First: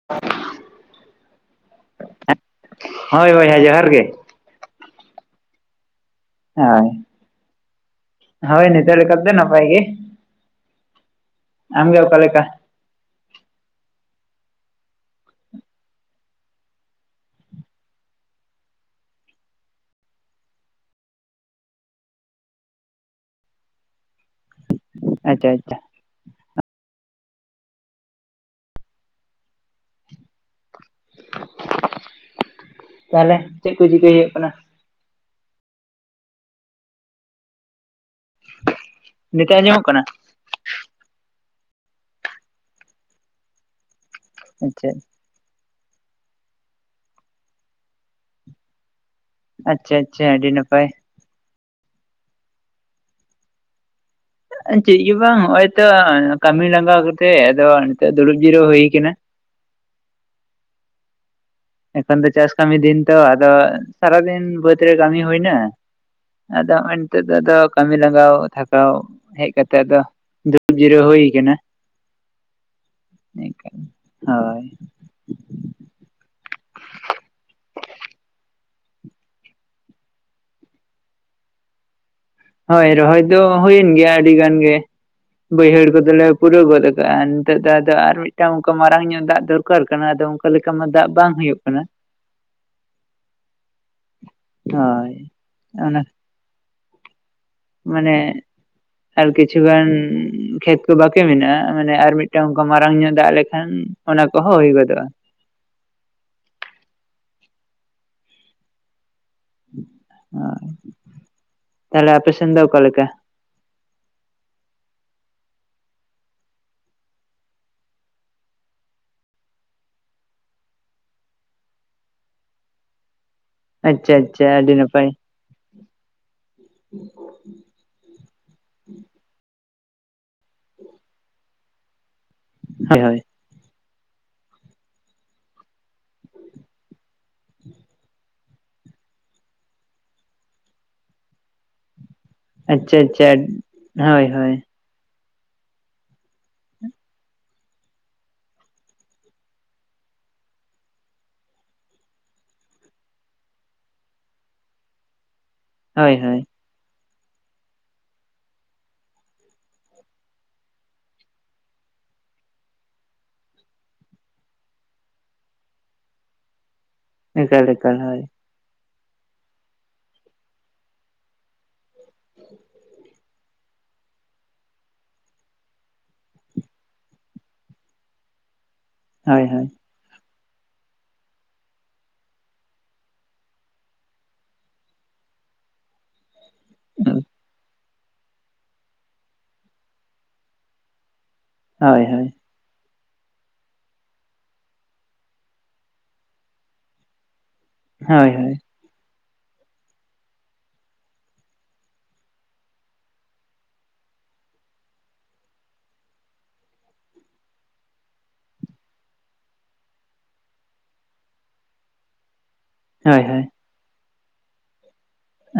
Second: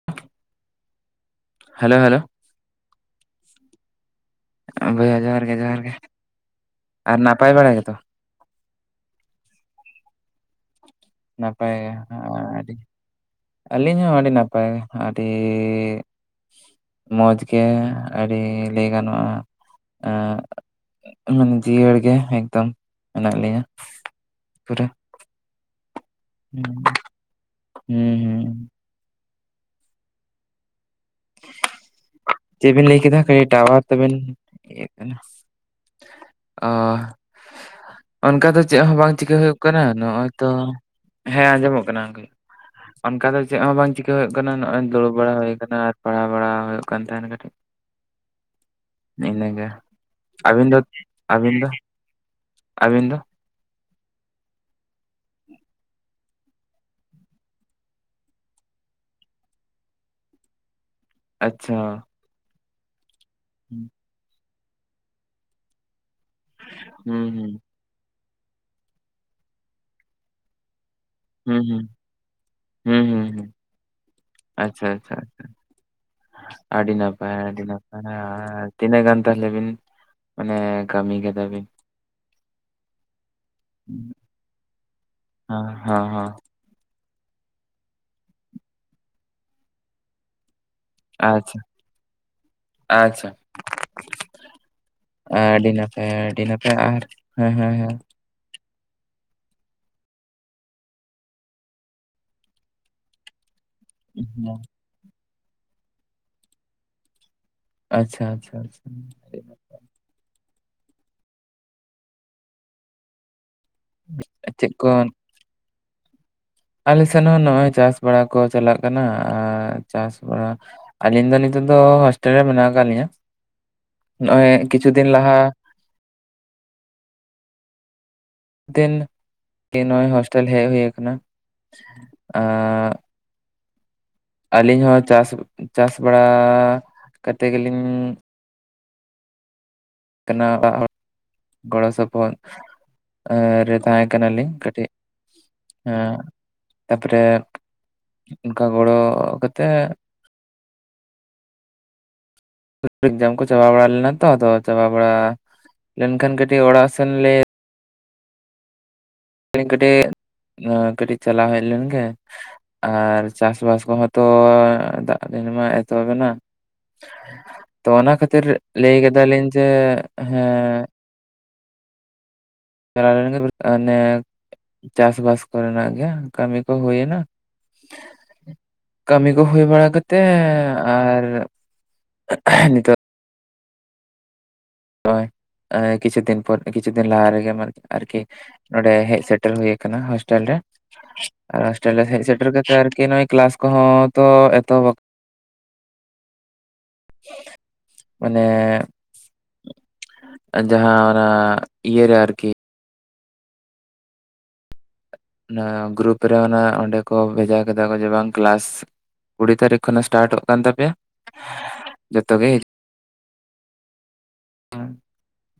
[unintelligible] Hello hello ᱦᱳᱭ ᱵᱚᱭᱦᱟ ᱡᱚᱦᱟᱨ ᱜᱮ ᱵᱚᱭᱦᱟ ᱡᱚᱦᱟᱨ ᱜᱮ ᱡᱚᱦᱟᱨ ᱜᱮ ᱦᱳᱭ ᱟᱨ ᱱᱟᱯᱟᱭ ᱵᱟᱲᱟ ᱜᱮᱛᱚ? ᱦᱳᱭ ᱱᱤᱛᱚᱜ ᱞᱮᱠᱟᱛᱮ ᱱᱟᱯᱟᱭ ᱜᱮ ᱱᱟᱯᱟᱭ ᱟᱢᱜᱮ ᱜᱮ ᱚᱠᱟᱞᱮᱠᱟ ᱟᱹᱰᱤ ᱟᱹᱞᱤᱧ ᱦᱚᱸ ᱟᱹᱰᱤ ᱱᱟᱯᱟᱭ ᱟᱹᱰᱤ ᱟᱰᱤ ᱢᱚᱡᱽ ᱜᱮ ᱟᱹᱰᱤ ᱞᱟᱹᱭ ᱜᱟᱱᱚᱜ-ᱟ ᱟᱨ ᱢᱟᱱᱮ ᱡᱤᱭᱟᱹᱲ ᱜᱮ ᱮᱠᱫᱚᱢ ᱢᱮᱱᱟᱜ ᱞᱮᱭᱟ ᱯᱩᱨᱟᱹ ᱟᱪᱪᱷᱟ ᱟᱪᱷᱟ ᱦᱩᱸ ᱦᱩᱸ ᱪᱮᱫ ᱵᱤᱱ ᱞᱟᱹᱭ ᱠᱮᱫᱟ ᱛᱟᱦᱚᱞᱮ ᱠᱟᱹᱴᱤᱡ ᱪᱮᱫ ᱴᱟᱣᱟᱨ ᱠᱚ ᱪᱤᱠᱟᱹᱭ ᱛᱟᱵᱤᱱ ᱦᱩᱭᱩᱜ ᱠᱟᱱᱟ ᱚ ᱚᱱᱠᱟ ᱫᱚ ᱪᱮᱫ ᱦᱚᱸ ᱵᱟᱝ ᱪᱤᱠᱟᱹ ᱱᱤᱛᱚᱜ ᱦᱩᱭᱩᱜ ᱠᱟᱱᱟ ᱟᱸᱡᱚᱢᱚᱜ ᱱᱚᱜᱚᱭ ᱛᱚ ᱦᱮᱸ ᱟᱸᱡᱚᱢᱚᱜ ᱠᱟᱱᱟ ᱚᱱᱠᱟ ᱫᱚ ᱪᱮᱫ ᱦᱚᱸ ᱵᱟᱝ ᱪᱤᱠᱟᱹ ᱦᱩᱭᱩᱜ ᱠᱟᱱᱟ ᱱᱚᱜᱚᱭ ᱟᱪᱪᱷᱟ ᱫᱩᱲᱩᱵ ᱵᱟᱲᱟ ᱦᱩᱭ ᱠᱟᱱᱟ ᱟᱨ ᱯᱟᱲᱦᱟᱣ ᱵᱟᱲᱟ ᱦᱩᱭᱩᱜ ᱠᱟᱱ ᱛᱟᱦᱮᱱᱟ ᱠᱟᱹᱴᱤᱡ᱾ ᱤᱱᱟᱹᱜᱮ ᱟᱪᱪᱷᱟ ᱟᱪᱪᱷᱟ ᱟᱹᱰᱤ ᱟᱹᱵᱤᱱ ᱫᱚ ᱱᱟᱯᱟᱭ ᱟᱹᱵᱤᱱ ᱫᱚ ᱟᱹᱵᱤᱱ ᱫᱚ? ᱪᱮᱫ ᱜᱮ ᱵᱟᱝ ᱦᱚᱜᱚᱭ ᱛᱚ ᱠᱟᱹᱢᱤ ᱞᱟᱸᱜᱟᱣ ᱠᱟᱛᱮ ᱟᱫᱚ ᱱᱤᱛᱚᱜ ᱫᱩᱲᱩᱵ ᱡᱤᱨᱟᱹᱣ ᱦᱩᱭ ᱠᱟᱱᱟ᱾ ᱟᱪᱪᱷᱟ᱾ ᱠᱷᱟᱱ ᱫᱚ ᱪᱟᱥ ᱠᱟᱹᱢᱤ ᱫᱤᱱ ᱛᱚ ᱟᱫᱚ ᱥᱟᱨᱟᱫᱤᱱ ᱵᱟᱹᱫᱽ ᱨᱮ ᱠᱟᱹᱢᱤ ᱦᱩᱭ ᱱᱟ᱾ ᱟᱫᱚ ᱦᱚᱜᱚᱭ ᱱᱤᱛᱚᱜ ᱦᱩᱸ ᱫᱚ ᱟᱫᱚ ᱦᱩᱸ ᱠᱟᱹᱢᱤ ᱞᱟᱸᱜᱟᱣ ᱛᱷᱟᱠᱟᱣ ᱦᱮᱡ ᱠᱟᱛᱮᱜ ᱟᱫᱚ ᱫᱩᱲᱩᱵ ᱡᱤᱨᱟᱹᱣ ᱦᱩᱭ ᱠᱟᱱᱟ ᱦᱩᱸ ᱦᱩᱸ ᱦᱩᱸ ᱦᱩᱸ ᱦᱩᱸ ᱦᱳᱭ᱾ ᱟᱪᱪᱷᱟ ᱟᱪᱪᱷᱟ ᱟᱹᱰᱤ ᱱᱟᱯᱟᱭ ᱟᱹᱰᱤ ᱱᱟᱯᱟᱭ, ᱟᱨ ᱛᱤᱱᱟᱹᱜ ᱜᱟᱱ ᱛᱟᱦᱚᱞᱮ ᱵᱤᱱ ᱢᱟᱱᱮ ᱠᱟᱢᱤ ᱠᱮᱫᱟ ᱵᱤᱱ? ᱦᱳᱭ ᱨᱚᱦᱚᱭ ᱫᱚ ᱦᱩᱭᱮᱱ ᱜᱮᱭᱟ ᱦᱮᱸ ᱟᱹᱰᱤ ᱜᱟᱱ ᱜᱮ᱾ ᱵᱟᱹᱭᱦᱟᱹᱲ ᱦᱮᱸ ᱠᱚᱫᱚᱞᱮ ᱦᱮᱸ ᱯᱩᱨᱟᱹᱣ ᱜᱚᱫ ᱠᱟᱜᱟ ᱱᱤᱛᱚᱜ ᱫᱚ ᱟᱫᱚ ᱟᱨ ᱢᱤᱜᱴᱟᱝ ᱚᱱᱠᱟ ᱢᱟᱨᱟᱝ ᱧᱚᱜ ᱫᱟᱜ ᱫᱚᱨᱠᱟᱨ ᱠᱟᱱᱟ ᱟᱫᱚ᱾ ᱚᱠᱟ ᱞᱮᱠᱟ ᱢᱟ ᱫᱟᱜ ᱵᱟᱝ ᱟᱪᱪᱷᱟ ᱦᱩᱭᱩᱜ ᱠᱟᱱᱟ᱾ ᱟᱪᱪᱷᱟ ᱦᱳᱭ ᱟᱹᱰᱤ ᱚᱱᱟ ᱱᱟᱯᱟᱭ ᱟᱹᱰᱤ ᱱᱟᱯᱟᱭ ᱟᱨ? ᱦᱮᱸ ᱦᱮᱸ ᱦᱮᱸ ᱢᱟᱱᱮ [inaudible] ᱟᱨ ᱠᱤᱪᱷᱩ ᱜᱟᱱ ᱠᱷᱮᱛ ᱠᱚ ᱵᱟᱠᱮ ᱢᱮᱱᱟᱜᱼᱟ ᱢᱟᱱᱮ ᱟᱨ ᱢᱤᱫᱴᱟᱝ ᱚᱱᱠᱟ ᱢᱟᱨᱟᱝ ᱧᱚᱜ ᱫᱟᱜ ᱞᱮᱠᱷᱟᱱ? ᱚᱱᱟ ᱠᱚᱦᱚᱸ ᱦᱩᱭ ᱜᱚᱫᱚᱜᱼᱟ᱾ ᱟᱪᱪᱷᱟ ᱟᱪᱪᱷᱟ ᱟᱪᱪᱷᱟ ᱛᱟᱦᱞᱮ ᱟᱯᱮ ᱥᱮᱱ ᱚᱠᱟ ᱞᱮᱠᱟ? ᱪᱮᱫ ᱠᱚ ᱟᱞᱮ ᱥᱮᱱ ᱦᱚᱸ ᱱᱚᱜᱚᱭ ᱪᱟᱥ ᱵᱟᱲᱟ ᱠᱚ ᱪᱟᱞᱟᱜ ᱠᱟᱱᱟ᱾ ᱟᱨ ᱪᱟᱥ ᱵᱟᱲᱟ ᱟᱹᱞᱤᱧ ᱫᱚ ᱱᱤᱛᱚᱜ ᱫᱚ ᱦᱳᱥᱴᱮᱞ ᱨᱮ ᱢᱮᱱᱟᱜ ᱟᱠᱟᱜ ᱞᱤᱧᱟᱹ᱾ ᱟᱪᱪᱷᱟ ᱟᱪᱪᱷᱟ ᱱᱚᱜᱚᱭ ᱟᱹᱰᱤ ᱠᱤᱪᱷᱩ ᱱᱟᱯᱟᱭ ᱫᱤᱱ ᱞᱟᱦᱟ ᱫᱤᱱ ᱜᱤ ᱱᱚᱜᱚᱭ ᱦᱳᱥᱴᱮᱞ ᱦᱮᱜ ᱦᱩᱭ ᱟᱠᱟᱱᱟ᱾ ᱟᱨ ᱦᱳᱭ ᱦᱳᱭ ᱟᱹᱞᱤᱧ ᱦᱚᱸ ᱪᱟᱥ ᱪᱟᱥ ᱵᱟᱲᱟ ᱠᱟᱛᱮᱜ ᱜᱮᱞᱤᱧ ᱠᱟᱱᱟ ᱫᱟᱜ ᱦᱚᱸ ᱜᱚᱲᱚ ᱥᱚᱯᱚᱦᱚᱫ᱾ ᱟᱪᱪᱷᱟ ᱟᱪᱪᱷᱟ ᱟᱨ ᱛᱟᱦᱮ ᱦᱳᱭ ᱠᱟᱱᱟᱞᱤᱝ ᱦᱳᱭ ᱠᱟᱴᱤᱡ᱾ ᱦᱮᱸ ᱛᱟᱯᱚᱨᱮ ᱚᱱᱠᱟ ᱜᱚᱲᱚ ᱠᱟᱛᱮᱜ ᱵᱷᱚᱡ ᱵᱷᱚᱡ ᱡᱟᱢ ᱠᱚ ᱪᱟᱵᱟ ᱵᱟᱲᱟ ᱞᱮᱱᱟ ᱛᱚ ᱟᱫᱚ ᱪᱟᱵᱟ ᱵᱟᱲᱟ ᱦᱳᱭ ᱞᱮᱱᱠᱷᱟᱱ ᱦᱳᱭ ᱠᱟᱹᱴᱤᱡ ᱚᱲᱟᱜ ᱥᱮᱱ ᱞᱮ ᱟᱹᱞᱤᱧ ᱠᱟᱹᱴᱮᱜ ᱠᱟᱹᱴᱤᱡ ᱪᱟᱞᱟᱣ ᱦᱮᱡ ᱞᱮᱱ ᱜᱮ ᱟᱨ ᱪᱟᱥᱵᱟᱥ ᱠᱚᱦᱚᱸ ᱛᱚ ᱫᱟᱜ ᱫᱤᱱ ᱢᱟ ᱮᱛᱚᱦᱚᱵ ᱮᱱᱟ᱾ ᱮᱠᱟᱞ ᱛᱚ ᱮᱠᱟᱞ ᱚᱱᱟ ᱦᱳᱭ ᱠᱷᱟᱹᱛᱤᱨ ᱞᱟᱹᱭ ᱠᱮᱫᱟᱞᱤᱧ ᱡᱮ ᱦᱮᱸ᱾ [unintelligible] [inaudible] ᱦᱟᱱᱮ ᱪᱟᱥᱵᱟᱥ ᱠᱚᱨᱮᱱᱟᱜ ᱜᱮ ᱠᱟᱹᱢᱤ ᱠᱚ ᱦᱩᱭᱮᱱᱟ᱾ [unintelligible] ᱠᱟᱹᱢᱤ ᱠᱚ ᱦᱳᱭ ᱦᱩᱭ ᱦᱳᱭ ᱵᱟᱲᱟ ᱠᱟᱛᱮ ᱟᱨ ᱱᱤᱛᱚᱜ ᱯᱚᱹᱭ ᱟᱱᱮ ᱠᱤᱪᱷᱩ ᱫᱤᱱ ᱯᱚᱨ ᱠᱤᱪᱷᱩ ᱫᱤᱱ ᱞᱟᱦᱟ ᱨᱮ ᱨᱮᱜᱮ ᱢᱮ ᱟᱨᱠᱤ ᱱᱚᱸᱰᱮ ᱦᱮᱡ ᱥᱮᱴᱮᱨ ᱦᱩᱭ ᱠᱟᱱᱟ ᱦᱳᱥᱴᱮᱞ ᱨᱮ᱾ ᱟᱨ ᱦᱚᱥᱴᱮᱞ ᱨᱮ ᱦᱳᱭ ᱦᱮᱡ ᱦᱳᱭ ᱥᱮᱴᱮᱨ ᱠᱟᱛᱮᱜ ᱟᱨᱠᱤ ᱱᱚᱜᱚᱭ ᱠᱮᱞᱟᱥ ᱠᱚᱦᱚᱸ ᱛᱚ ᱮᱛᱚ ᱦᱳᱭ ᱢᱟᱱᱮ ᱦᱳᱭ ᱟᱨ ᱡᱟᱦᱟᱸ ᱚᱱᱟ ᱤᱭᱟᱹᱟᱨ ᱟᱨᱠᱤ ᱚᱱᱟ ᱜᱨᱩᱯ ᱨᱮ ᱚᱱᱟ ᱚᱸᱰᱮ ᱠᱚ ᱵᱷᱮᱡᱟ ᱠᱮᱫᱟ ᱠᱚ ᱡᱮ ᱵᱟᱝ ᱠᱮᱞᱟᱥ ᱠᱩᱲᱤ ᱛᱟᱹᱨᱤᱠᱷ ᱠᱷᱚᱱᱟᱜ ᱥᱴᱟᱨᱴᱚᱜ ᱠᱟᱱ ᱛᱟᱯᱮᱭᱟ᱾ ᱡᱚᱛᱚ ᱜᱮ ᱦᱳᱭ ᱦᱳᱭ᱾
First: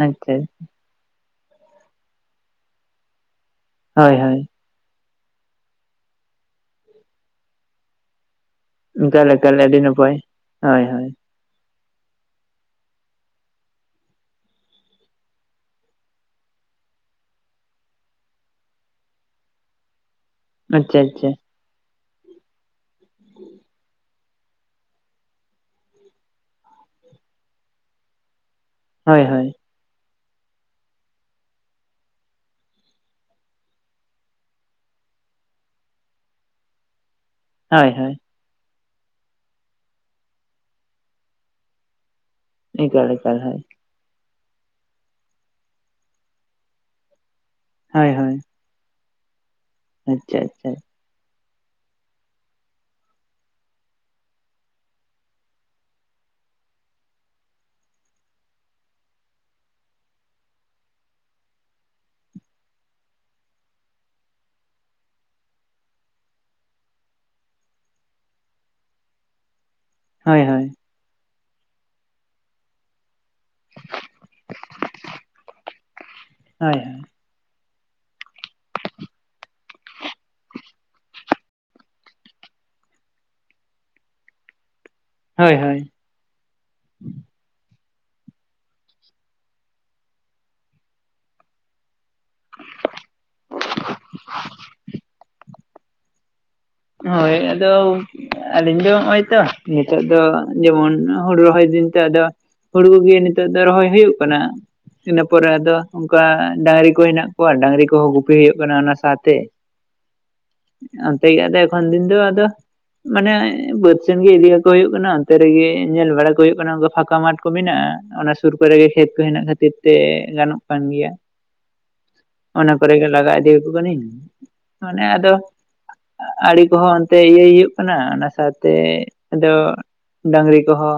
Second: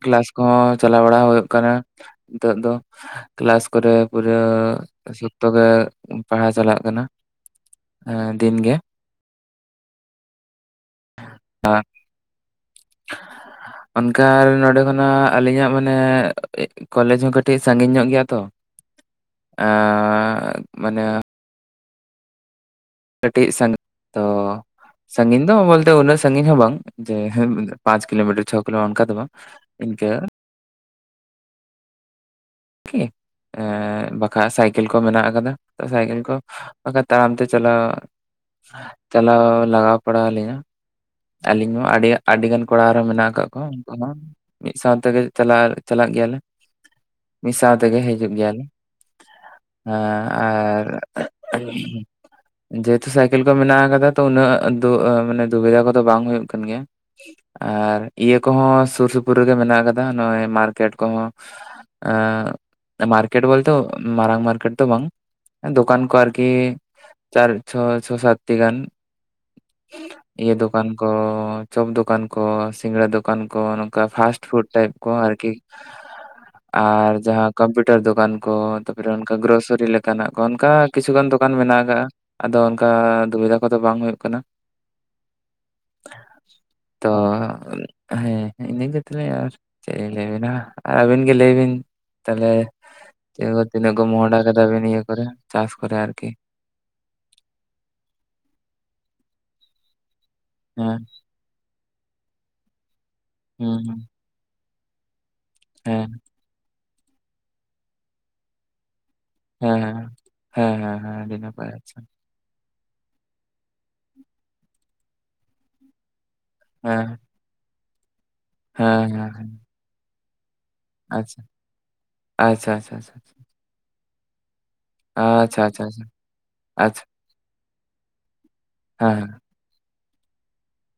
ᱠᱮᱞᱟᱥ ᱟᱪᱪᱷᱟ ᱠᱚᱦᱚᱸ ᱪᱟᱞᱟᱣ ᱵᱟᱲᱟ ᱦᱩᱭᱩᱜ ᱠᱟᱱᱟ ᱱᱤᱛᱚᱜ ᱫᱚ᱾ ᱠᱮᱞᱟᱥ ᱠᱚᱨᱮ ᱦᱳᱭ ᱯᱩᱨᱟᱹ ᱦᱳᱭ ᱛᱚᱵᱮ ᱯᱟᱲᱦᱟᱭ ᱪᱟᱞᱟᱜ ᱠᱟᱱᱟ ᱫᱤᱱ ᱜᱮ᱾ ᱚᱱᱠᱟᱞᱮ ᱛᱟᱞᱮ ᱟᱹᱰᱤ ᱱᱟᱯᱟᱭ ᱦᱳᱭ ᱦᱳᱭ᱾ ᱦᱮᱸ, ᱚᱱᱠᱟ ᱱᱚᱰᱮ ᱠᱷᱚᱱᱟ ᱟᱞᱤᱧᱟᱜ ᱢᱟᱱᱮ, ᱠᱚᱞᱮᱡᱽ ᱦᱚᱸ ᱠᱟᱹᱴᱤᱡ ᱥᱟᱺᱜᱤᱧ ᱧᱚᱜ ᱜᱮᱭᱟ ᱛᱚ᱾ ᱟ ᱟᱪᱪᱷᱟ ᱟᱪᱪᱷᱟ ᱠᱟᱹᱴᱤᱡ ᱥᱟᱸᱜ ᱛᱚ ᱥᱟᱺᱜᱤᱧ ᱫᱚ ᱵᱚᱞᱛᱮ ᱩᱱᱟᱹᱜ ᱥᱟᱺᱜᱤᱧ ᱦᱚᱸ ᱵᱟᱝ ᱡᱮ ᱯᱟᱸᱪ ᱠᱤᱞᱳᱢᱤᱴᱟᱨ ᱪᱷᱚᱠ ᱯᱟᱞᱮ ᱚᱱᱠᱟ ᱫᱚ ᱦᱳᱭ ᱵᱟᱝ ᱦᱳᱭ ᱤᱱᱠᱟᱹ ᱠᱤ ᱮ ᱵᱟᱠᱷᱟᱡ ᱥᱟᱭᱠᱮᱞ ᱠᱚ ᱢᱮᱱᱟᱜ ᱠᱟᱫᱟ ᱥᱟᱭᱠᱮᱞ ᱠᱚ ᱵᱟᱠᱷᱟᱡ ᱛᱟᱲᱟᱢ ᱛᱮ, ᱪᱟᱞᱟᱣ, ᱦᱳᱭ ᱦᱳᱭ ᱪᱟᱞᱟᱣ ᱞᱟᱜᱟᱣ ᱯᱟᱲᱟᱣ ᱟᱹᱞᱤᱧᱟ᱾ ᱟᱹᱞᱤᱧ ᱦᱚᱸ ᱟᱹᱰᱤ ᱟᱹᱰᱤᱜᱟᱱ ᱠᱚᱲᱟ ᱟᱨᱦᱚᱸ ᱮᱠᱟᱞ ᱢᱮᱱᱟᱜ ᱮᱠᱟᱞ ᱟᱠᱟᱫ ᱦᱳᱭ ᱠᱚᱣᱟ᱾ ᱩᱱᱠᱩ ᱦᱚ ᱢᱤᱫ ᱥᱟᱣ ᱛᱮᱜᱮ ᱪᱟᱞᱟᱜ ᱪᱟᱞᱟᱜ ᱜᱮᱭᱟᱞᱮ᱾ ᱢᱤᱫ ᱥᱟᱶ ᱛᱮᱜᱮ ᱦᱳᱭ ᱦᱤᱡᱩᱜ ᱦᱳᱭ ᱜᱮᱭᱟᱞᱮ ᱦᱮᱸ ᱟᱪᱪᱷᱟ ᱟᱪᱪᱷᱟ ᱟᱨ ᱡᱮᱦᱮᱛᱩ ᱥᱟᱭᱠᱮᱞ ᱠᱚ ᱢᱮᱱᱟᱜ ᱟᱠᱟᱫᱟ ᱛᱚ ᱩᱱᱟᱹᱜ ᱫᱩ ᱢᱟᱱᱮ ᱫᱩᱵᱤᱫᱟ ᱠᱚ ᱫᱚ ᱵᱟᱝ ᱦᱩᱭᱩᱜ ᱠᱟᱱ ᱜᱮᱭᱟ᱾ ᱟᱨ ᱤᱭᱟᱹ ᱠᱚᱦᱚᱸ ᱥᱩᱨ ᱥᱩᱯᱩᱨ ᱨᱮᱜᱮ ᱢᱮᱱᱟᱜ ᱠᱟᱫᱟ ᱱᱚᱜᱼᱚᱭ ᱢᱟᱨᱠᱮᱴ ᱠᱚᱦᱚᱸ᱾ ᱟ ᱢᱟᱨᱠᱮᱴ ᱵᱳᱞᱛᱮ ᱢᱟᱨᱟᱝ ᱢᱟᱨᱠᱮᱴ ᱛᱚ ᱵᱟᱝ, ᱫᱚᱳᱠᱟᱱ ᱠᱚ ᱟᱨᱠᱤ ᱪᱟᱨ ᱪᱷᱚ ᱪᱷᱚ ᱥᱟᱛᱴᱤ ᱜᱟᱱ᱾ ᱦᱳᱭ ᱤᱭᱟᱹ ᱦᱳᱭ ᱫᱚᱠᱟᱱ ᱠᱚ ᱪᱚᱯ ᱫᱚᱠᱟᱱ ᱠᱚ ᱥᱤᱜᱲᱟ ᱫᱚᱠᱟ ᱠᱟᱱ ᱠᱚ ᱱᱚᱝᱠᱟ ᱯᱷᱟᱥᱴ ᱯᱷᱩᱰ ᱴᱟᱭᱤᱯ ᱠᱚ ᱟᱨᱠᱤ ᱦᱳᱭ ᱟᱨ ᱡᱟᱦᱟᱸ ᱠᱚᱢᱯᱤᱭᱩᱴᱟᱨ ᱫᱚᱠᱟᱱ ᱠᱚ ᱛᱟᱯᱚᱨᱮ ᱚᱱᱠᱟ ᱜᱨᱚᱥᱟᱨᱤ ᱞᱮᱠᱟᱱᱟᱜ ᱠᱚ ᱚᱱᱠᱟ ᱠᱤᱪᱷᱩ ᱜᱟᱱ ᱫᱚᱠᱟᱱ ᱫᱚᱠᱟᱱ ᱢᱮᱱᱟᱜ ᱠᱟᱜᱼᱟ ᱟᱫᱚ ᱚᱱᱠᱟ ᱫᱩᱵᱤᱫᱷᱟ ᱠᱚᱫᱚ ᱵᱟᱝ ᱦᱩᱭᱩᱜ ᱠᱟᱱᱟ᱾ ᱦᱳᱭ ᱦᱳᱭ᱾ ᱛᱚ ᱦᱮᱸ ᱤᱱᱟᱹ ᱜᱮ ᱛᱟᱦᱞᱮ ᱟᱨ ᱪᱮᱫ ᱤᱧ ᱞᱟᱹᱭ ᱟᱵᱤᱱᱟ, ᱟᱨ ᱟᱹᱵᱤᱱ ᱜᱮ ᱞᱟᱹᱭ ᱵᱤᱱ? ᱛᱟᱦᱚᱞᱮ ᱪ [unintelligible] ᱛᱤᱱᱟᱹᱜ ᱜ [unintelligible] ᱢᱚᱦᱰᱟ ᱠᱮᱫᱟᱵᱤᱱ ᱤᱭᱟᱹ ᱠᱚᱨᱮ ᱪᱟᱥ ᱠᱚᱨᱮ ᱟᱨᱠᱤ? ᱦᱳᱭ ᱟᱫᱚ ᱟᱞᱤᱧ ᱫᱚ ᱱᱚᱜ-ᱚᱭ ᱛᱚ ᱱᱤᱛᱚᱜ ᱫᱚ ᱡᱮᱢᱚᱱ ᱦᱮᱸ ᱦᱩᱲᱩ ᱨᱚᱦᱚᱭ ᱫᱤᱱ ᱛᱚ ᱟᱫᱚ ᱦᱩᱲ ᱜᱮ ᱱᱤᱛᱚᱜ ᱫᱚ ᱦᱩᱸ ᱨᱚᱦᱚᱭ ᱦᱩᱸ ᱦᱩᱭᱩᱜ ᱠᱟᱱᱟ ᱤᱱᱟᱹ ᱯᱚᱨᱮ ᱟᱫᱚ ᱦᱮᱸ ᱚᱱᱠᱟ ᱰᱟᱺᱝᱨᱤ ᱠᱚ ᱦᱮᱱᱟᱜ ᱠᱚᱭᱟ ᱰᱟᱺᱝᱨᱤ ᱠᱚᱦᱚᱸ ᱜᱩᱯᱤ ᱦᱩᱭᱩᱜ ᱠᱟᱱᱟ ᱚᱱᱟ ᱥᱟᱶᱛᱮ᱾ ᱦᱮᱸ ᱦᱮᱸ ᱦᱮᱸ ᱦᱮᱸ ᱦᱮᱸ ᱟᱹᱰᱤ ᱱᱟᱯᱟᱭ᱾ ᱟᱪᱪᱷᱟ ᱱᱤᱛ ᱫᱚ ᱟᱫᱚ ᱢᱟᱱᱮ ᱵᱟᱹᱫᱽ ᱥᱮᱱ ᱜᱮ ᱤᱫᱤ ᱠᱟᱠᱚ ᱦᱩᱭᱩᱜ ᱠᱟᱱᱟ, ᱚᱱᱛᱮ ᱨᱮᱜᱮ ᱧᱮᱞ ᱵᱟᱲᱟ ᱠᱚ ᱦᱩᱭᱩᱜ ᱠᱟᱱᱟ ᱯᱷᱟᱸᱠᱟ ᱦᱮᱸ ᱢᱟᱴ ᱠᱚ ᱢᱮᱱᱟᱜᱼᱟ᱾ ᱚᱱᱟ ᱥᱩᱨ ᱠᱚᱨᱮ ᱜᱮ ᱠᱷᱮᱛ ᱦᱮᱸ ᱠᱚ ᱦᱮᱸ ᱦᱮᱱᱟᱜ ᱠᱷᱟᱹᱛᱤᱨ ᱛᱮ ᱜᱟᱱᱚᱜ ᱠᱟᱱ ᱜᱮᱭᱟ ᱟᱪᱪᱷᱟ ᱚᱱᱟ ᱠᱚᱨᱮ ᱜᱮ ᱞᱟᱜᱟ ᱤᱫᱤ ᱠᱟᱠᱚ ᱠᱟᱹᱱᱟᱹᱧ᱾ ᱟᱪᱪᱷᱟ ᱟᱪᱪᱷᱟ ᱟᱪᱪᱷᱟ᱾ ᱫᱟᱨᱤ ᱠᱚᱦᱚᱸ ᱚᱱᱛᱮ ᱤᱭᱟᱹᱭ ᱦᱩᱭᱩᱜ ᱠᱟᱱᱟ ᱚᱱᱟ ᱥᱟᱸᱶᱛᱮ ᱟᱫᱚ, ᱰᱟᱺᱝᱨᱤ ᱠᱚᱦᱚᱸ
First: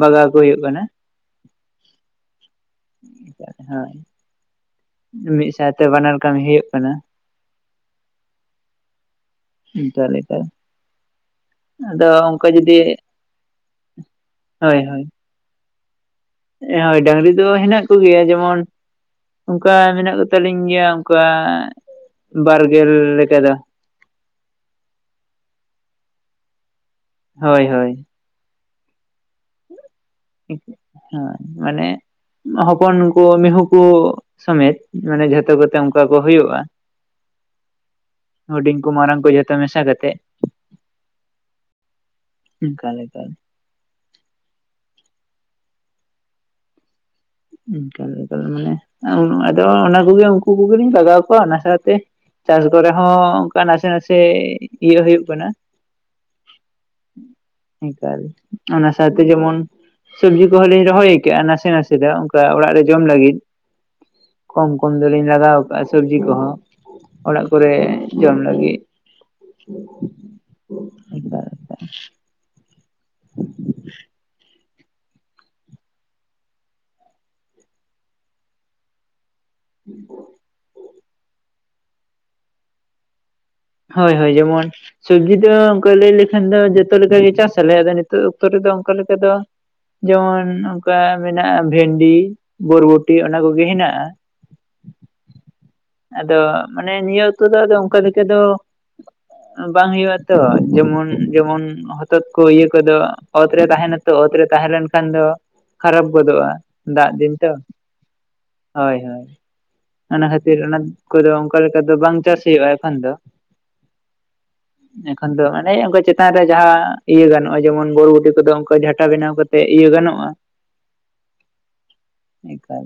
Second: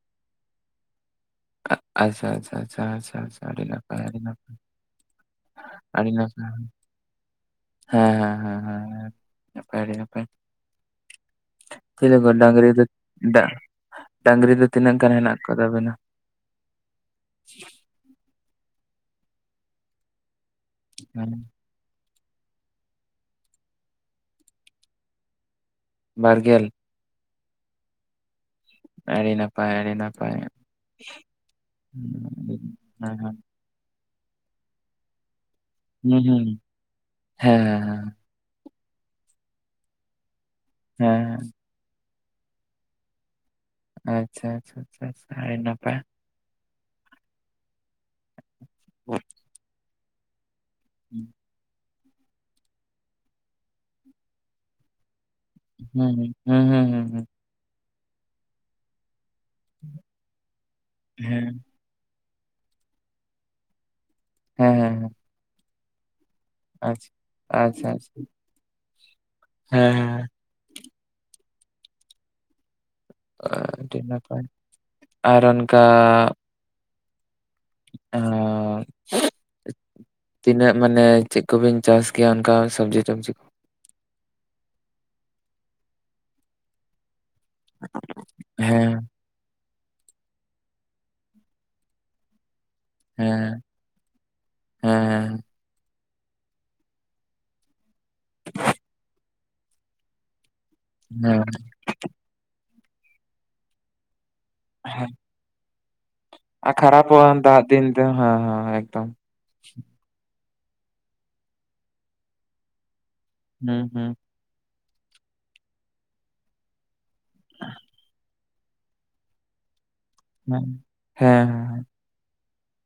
ᱵᱟᱜᱟᱣ ᱠᱚ ᱦᱩᱭᱩᱜ ᱠᱟᱱᱟ᱾ ᱟᱪᱪᱷᱟ ᱟᱪᱪᱷᱟ ᱟᱪᱪᱷᱟ ᱟᱪᱪᱷᱟ ᱟᱪᱷᱟ ᱟᱹᱰᱤ ᱦᱳᱭ ᱱᱟᱯᱟᱭ ᱟᱹᱰᱤ ᱱᱟᱯᱟᱭ᱾ ᱢᱤᱫ ᱥᱟᱸᱶᱛᱮ ᱵᱟᱱᱟᱨ ᱠᱟᱹᱢᱤ ᱦᱩᱭᱩᱜ ᱠᱟᱱᱟ᱾ ᱦᱮᱸ ᱦᱮᱸ ᱦᱮᱸ ᱦᱮᱸ ᱱᱟᱯᱟᱭ ᱟᱹᱰᱤ ᱚᱱᱠᱟ ᱱᱟᱯᱟᱭ᱾ ᱞᱮᱠᱟ ᱟᱫᱚ ᱪᱮᱞᱮ ᱜᱳ ᱚᱱᱠᱟ ᱰᱟᱺᱝᱨᱤ ᱡᱩᱫᱤ ᱫᱚ ᱫᱟᱜ, ᱰᱟᱺᱝᱨᱤ ᱫᱚ ᱦᱳᱭ ᱛᱤᱱᱟᱹᱜ ᱦᱳᱭ ᱜᱟᱱ ᱦᱮᱱᱟᱜ ᱠᱚ ᱛᱟᱵᱮᱱᱟ? ᱦᱳᱭ ᱰᱟᱺᱝᱨᱤ ᱫᱚ ᱦᱮᱱᱟᱜ ᱠᱚᱜᱮᱭᱟ ᱡᱮᱢᱚᱱ ᱚᱱᱠᱟ ᱢᱮᱱᱟᱜ ᱠᱚ ᱛᱟᱞᱤᱧ ᱜᱮᱭᱟ ᱚᱱᱠᱟ ᱦᱮᱸ, ᱵᱟᱨᱜᱮᱞ ᱞᱮᱠᱟ ᱫᱚ᱾ ᱵᱟᱨᱜᱮᱞ᱾ ᱦᱳᱭ ᱦᱳᱭ, ᱟᱹᱰᱤ ᱱᱟ ᱯᱟᱭ ᱟᱹᱰᱤ ᱱᱟᱯᱟᱭ᱾ ᱦᱮᱸ, [inaudible] ᱦᱮᱸ ᱢᱟᱱᱮ ᱦᱚᱯᱚᱱ ᱦᱮᱸ, ᱠᱚ ᱢᱤᱦᱩ ᱠᱚ ᱥᱚᱢᱮᱛ ᱢᱟᱱᱮ ᱡᱷᱚᱛᱚ ᱠᱚᱛᱮ ᱚᱝᱠᱟ ᱠᱚ ᱦᱩᱸ, ᱦᱩᱭᱩᱜᱼᱟ᱾ ᱦᱩᱸ, ᱦᱮᱸ, ᱦᱮᱸ, ᱦᱩᱸᱰᱤᱧ ᱠᱩ ᱢᱟᱨᱟᱝ ᱠᱚ ᱡᱷᱚᱛᱚ ᱢᱮᱥᱟ ᱠᱟᱛᱮᱜ, ᱦᱮᱸ ᱦᱮᱸ᱾ ᱚᱝᱠᱟ ᱠᱟᱞᱮ᱾ ᱟᱪᱪᱷᱟ ᱟᱪᱪᱷᱟ ᱟᱪᱪᱷᱟ ᱟᱪᱪᱷᱟ ᱟᱹᱰᱤ ᱱᱟᱯᱟᱭ᱾ ᱚᱝᱠᱟ ᱞᱮᱠᱟ ᱢᱟᱱᱮ ᱦᱩᱸ, ᱟᱫᱚ ᱚᱱᱟ ᱠᱚᱜᱮ ᱩᱱᱠᱩ ᱠᱚᱜᱮᱞᱤᱧ ᱵᱟᱜᱟᱣ ᱠᱚᱣᱟ ᱚᱱᱟ ᱥᱟᱶᱛᱮ, ᱪᱟᱥ ᱠᱚᱨᱮ ᱦᱚᱸ ᱚᱝᱠᱟ ᱱᱟᱥᱮ ᱱᱟᱥᱮ ᱤᱭᱟᱹ ᱦᱩᱭᱩᱜ ᱠᱟᱱᱟ᱾ ᱦᱩᱸ ᱦᱩᱸ ᱦᱩᱸ ᱦᱩᱸ ᱦᱩᱸ ᱦᱩᱸ᱾ ᱚᱝᱠᱟ [unintelligible] ᱚᱱᱟ ᱥᱟᱶᱛᱮ ᱡᱮᱢᱚᱱ ᱥᱚᱵᱽᱡᱤ ᱠᱚᱦᱚᱸ ᱞᱤᱧ ᱨᱚᱦᱚᱭ ᱠᱟᱜᱼᱟ ᱦᱮᱸ, ᱱᱟᱥᱮ ᱱᱟᱥᱮ ᱫᱚ᱾ ᱚᱝᱠᱟ ᱚᱲᱟᱜ ᱨᱮ ᱡᱚᱢ ᱞᱟᱹᱜᱤᱫ, ᱦᱮᱸ, ᱠᱚᱢ ᱠᱚᱢ ᱦᱮᱸ, ᱦᱮᱸ, ᱫᱚᱞᱤᱧ ᱞᱟᱜᱟᱣ ᱠᱟᱜᱼᱟ ᱥᱚᱵᱽᱡᱤ ᱠᱚᱦᱚᱸ᱾ ᱟᱪᱪᱷᱟ, ᱚᱲᱟᱜ ᱠᱚᱨᱮ ᱟᱪᱪᱷᱟ, ᱟᱪᱪᱷᱟ, ᱦᱮᱸ, ᱡᱚᱢ ᱞᱟᱹᱜᱤᱜ, ᱦᱮᱸ, ᱚᱝᱠᱟ ᱞᱮᱠᱟ ᱟᱰᱤᱻ ᱱᱟᱯᱟᱭ ᱟᱨ ᱚᱱᱠᱟ ᱟᱸᱻ ᱛᱤᱱᱟᱹᱜ ᱢᱟᱱᱮ ᱪᱮᱜ ᱠᱚᱵᱤᱱ ᱪᱟᱥ ᱠᱮᱭᱟ ᱚᱱᱠᱟ ᱥᱚᱵᱽᱡᱤ ᱴᱚᱵᱡᱤ ᱠᱚ? ᱦᱳᱭ ᱦᱳᱭ ᱡᱮᱢᱚᱱ ᱥᱚᱵᱽᱡᱤ ᱫᱚ ᱚᱝᱠᱟ ᱞᱟᱹᱭ ᱞᱮᱠᱷᱟᱱ ᱫᱚ ᱡᱚᱛᱚ ᱞᱮᱠᱟ ᱜᱮ ᱪᱟᱥᱟᱞᱮ, ᱟᱫᱚ ᱱᱤᱛᱚᱜ ᱚᱠᱛᱚ ᱨᱮᱫᱚ ᱚᱝᱠᱟ ᱦᱮᱸ ᱞᱮᱠᱟ ᱫᱚ ᱡᱮᱢᱚᱱ ᱚᱱᱠᱟ ᱢᱮᱱᱟᱜᱼᱟ ᱵᱷᱮᱱᱰᱤ ᱵᱳᱨᱵᱷᱩ ᱴᱤ ᱦᱮᱸ ᱚᱱᱟᱠᱚᱜᱮ ᱦᱮᱱᱟᱜ-ᱟ᱾ ᱦᱮᱸ ᱟᱫᱚ ᱢᱟᱱᱮ ᱱᱤᱭᱟᱹ ᱚᱠᱛᱚ ᱫᱚ ᱚᱝᱠᱟ ᱞᱮᱠᱟ ᱫᱚ ᱵᱟᱝ ᱦᱩᱭᱩᱜᱼᱟ ᱛᱚ ᱡᱮᱢᱚᱱ ᱦᱮᱸ ᱡᱮᱢᱚᱱ ᱦᱚᱛᱚᱫ ᱠᱚ ᱤᱭᱟᱹ ᱠᱚᱫᱚ ᱚᱛ ᱨᱮ ᱛᱟᱦᱮᱸᱱᱟᱛᱚ ᱚᱛ ᱨᱮ ᱛᱟᱦᱮᱸ ᱞᱮᱱ ᱠᱷᱟᱱ ᱦᱮᱸ ᱫᱚ ᱠᱷᱟᱨᱟᱯ ᱜᱚᱫᱚᱜᱼᱟ᱾ ᱟᱨ ᱫᱟᱜᱽ ᱠᱷᱟᱨᱟᱯᱚᱜᱼᱟ ᱫᱤᱱ ᱛᱚ ᱫᱟᱜ ᱫᱤᱱ ᱫᱚ ᱦᱮᱸ ᱦᱮᱸ ᱦᱳᱭ ᱮᱠᱫᱚᱢ ᱦᱳᱭ, ᱚᱱᱟ ᱠᱷᱟᱹᱛᱤᱨ ᱚᱱᱟ ᱠᱚᱫᱚ ᱚᱱᱠᱟ ᱞᱮᱠᱟ ᱫᱚ ᱵᱟᱝ ᱪᱟᱥ ᱦᱩᱭᱩᱜᱼᱟ ᱮᱠᱷᱚᱱ ᱫᱚ᱾ ᱦᱩᱸ ᱦᱩᱸ ᱮᱠᱷᱟᱱ ᱫᱚ ᱚᱱᱮ ᱚᱝᱠᱟ ᱪᱮᱛᱟᱱ ᱨᱮ ᱡᱟᱦᱟᱸ ᱤᱭᱟᱹ ᱜᱟᱱᱚᱜᱼᱟ ᱡᱮᱢᱚᱱ ᱵᱚᱨᱵᱩᱴᱤ ᱠᱚᱫᱚ ᱚᱝᱠᱟ ᱡᱷᱟᱴᱟ ᱵᱮᱱᱟᱣ ᱠᱟᱛᱮᱜ ᱤᱭᱟᱹ ᱜᱟᱱᱚᱜ ᱦᱮᱸ ᱦᱮᱸ ᱦᱮᱸ ᱦᱮᱸ, ᱮᱠᱟᱞ,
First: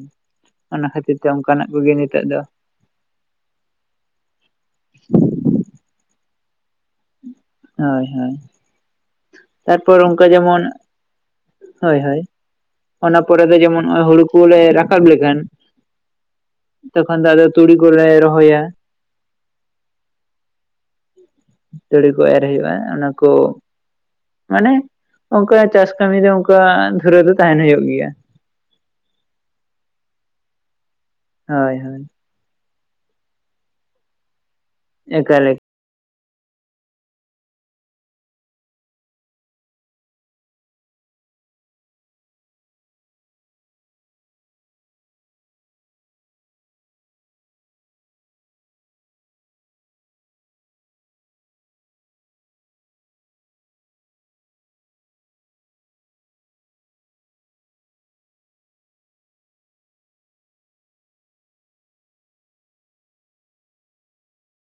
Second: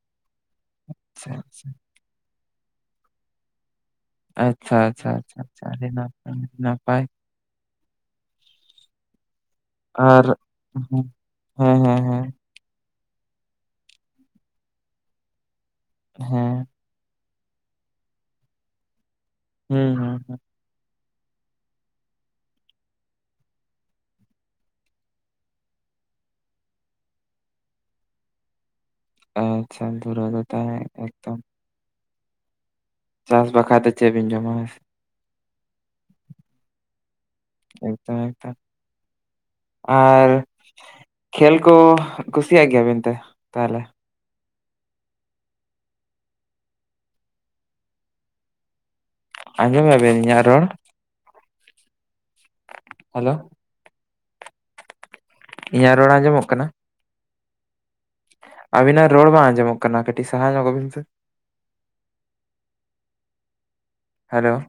ᱚᱱᱟ ᱠᱷᱟᱹᱛᱤᱨ ᱛᱮ ᱟᱪᱪᱷᱟ ᱚᱱᱠᱟᱱᱟᱜ ᱠᱚᱜᱮ ᱱᱤᱛᱚᱜ ᱫᱚ᱾ ᱟᱪᱪᱷᱟ ᱟᱪᱪᱷᱟ ᱟᱪᱪᱷᱟ ᱟᱪᱪᱷᱟ, ᱟᱰᱤ ᱱᱟᱯᱟᱭ ᱱᱟᱯᱟᱭ᱾ ᱦᱳᱭ ᱦᱳᱭ, ᱛᱟᱨᱯᱚᱨ ᱚᱱᱠᱟ ᱟᱨ ᱡᱮᱢᱚᱱ ᱦᱮᱸ ᱦᱮᱸ ᱦᱳᱭ ᱦᱮᱸ ᱦᱳᱭ ᱦᱮᱸ ᱚᱱᱟ ᱯᱚᱨᱮ ᱨᱮ ᱡᱮᱢᱚᱱ ᱦᱚᱸᱜᱼᱚᱭ ᱦᱩᱲᱩ ᱠᱚᱞᱮ ᱨᱟᱠᱟᱵ ᱞᱮᱠᱷᱟᱱ ᱦᱮᱸ ᱛᱚᱠᱷᱚᱱ ᱫᱚ ᱟᱫᱚ ᱛᱩᱲᱤ ᱠᱚᱞᱮ ᱨᱚᱦᱚᱭᱟ᱾ ᱦᱮᱸ ᱦᱩᱸ ᱦᱩᱸ ᱛᱩᱲᱤ ᱠᱚ ᱮᱨ ᱦᱩᱭᱩᱜᱼᱟ ᱚᱱᱟ ᱠᱚ ᱢᱟᱱᱮ ᱚᱝᱠᱟ ᱪᱟᱥ ᱠᱟᱹᱢᱤ ᱫᱚ ᱚᱝᱠᱟ ᱫᱷᱩᱨᱟᱹ ᱫᱚ ᱛᱟᱦᱮᱸᱱ ᱦᱩᱭᱩᱜ ᱜᱮᱭᱟ᱾ ᱟᱪᱪᱷᱟ ᱫᱩᱨᱟᱹᱣ ᱫᱚ ᱛᱟᱸᱦᱮ ᱮᱠᱫᱚᱢ᱾ ᱦᱳᱭ ᱦᱳᱭ, ᱪᱟᱥ ᱵᱟᱠᱷᱟᱭ ᱫᱚ ᱪᱮᱜ ᱵᱤᱱ ᱡᱚᱢᱟ ᱦᱮᱸ ᱥᱮ ᱮᱠᱟᱞ ᱮᱠ ᱮᱠᱫᱚᱢ ᱮᱠᱫᱚᱢ, ᱟᱨ ᱠᱷᱮᱞ ᱠᱚ ᱠᱩᱥᱤᱭᱟᱜ ᱜᱮᱭᱟᱵᱤᱱ ᱛᱚ ᱦᱮ ᱵᱟᱝ [unintelligible] ᱟᱸᱡᱚᱢ ᱢᱮ-ᱟ ᱵᱤᱱ ᱤᱧᱟᱜ ᱨᱚᱲ? [inaudible] ᱦᱮᱞᱳ? ᱤᱧᱟᱹᱜ ᱨᱚᱲ ᱟᱸᱡᱚᱢᱚᱜ ᱠᱟᱱᱟ? ᱟᱵᱤᱱᱟᱜ ᱨᱚᱲ ᱵᱟᱝ ᱟᱸᱡᱚᱢᱚᱜ ᱠᱟᱱᱟ ᱠᱟᱹᱴᱤᱡ ᱥᱟᱦᱟ ᱧᱚᱜᱚᱜ ᱵᱤᱱ ᱥᱮ᱾ ᱦᱮᱞᱳ?